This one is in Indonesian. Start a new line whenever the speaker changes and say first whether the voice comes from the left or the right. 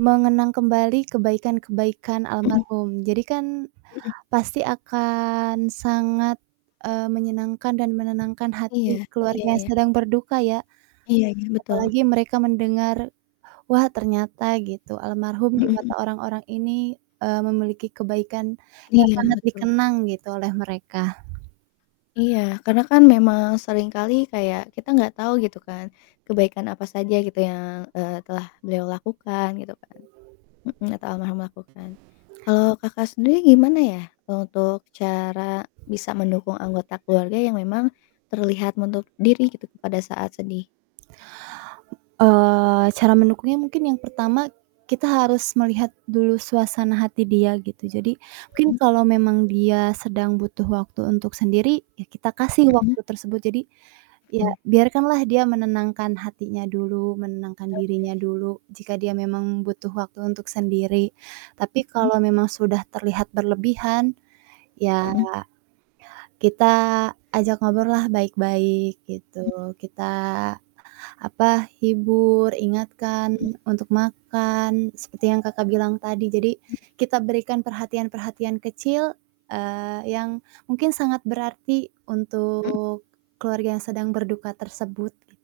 right: Mengenang kembali kebaikan-kebaikan
left: Mhm.
right: almarhum. Jadikan
left: Mhm.
right: pasti akan sangat, eee, menyenangkan dan menenangkan
left: Iya
right: hati
left: iya
right: keluarga yang
left: iya.
right: sedang berduka ya
left: Iya ya, betul.
right: apalagi mereka mendengar, "Wah ternyata." Gitu, "Almarhum di
left: Mhm mhm.
right: mata orang-orang ini, eee, memiliki kebaikan yang
left: Iya
right: sangat
left: betul.
right: dikenang gitu oleh mereka."
left: Iya, karena kan memang sering kali kayak kita nggak tahu gitu kan kebaikan apa saja gitu yang, eee, telah beliau lakukan gitu kan, mhm, atau almarhum lakukan. Kalau Kakak sendiri gimana ya untuk cara bisa mendukung anggota keluarga yang memang terlihat menutup diri gitu pada saat sedih?
right: Eee, cara mendukungnya mungkin yang pertama kita harus melihat dulu suasana hati dia gitu. Jadi mungkin
left: Hmm.
right: kalau memang dia sedang butuh waktu untuk sendiri, ya kita kasih
left: Mhm.
right: waktu tersebut. Jadi ya
left: Hmm.
right: biarkanlah dia menenangkan hatinya dulu, menenangkan dirinya
left: Oke.
right: dulu, jika dia memang butuh waktu untuk sendiri, tapi
left: Hmm.
right: kalau memang sudah terlihat berlebihan, ya
left: Mhm.
right: kita ajak ngobrollah baik-baik
left: Hmm.
right: gitu, kita, apa, hibur, ingatkan
left: Hmm.
right: untuk makan seperti yang Kakak bilang tadi jadi
left: Hmm.
right: kita berikan perhatian-perhatian kecil, eee, yang mungkin sangat berarti
left: Mmm.
right: untuk keluarga yang sedang berduka tersebut gitu.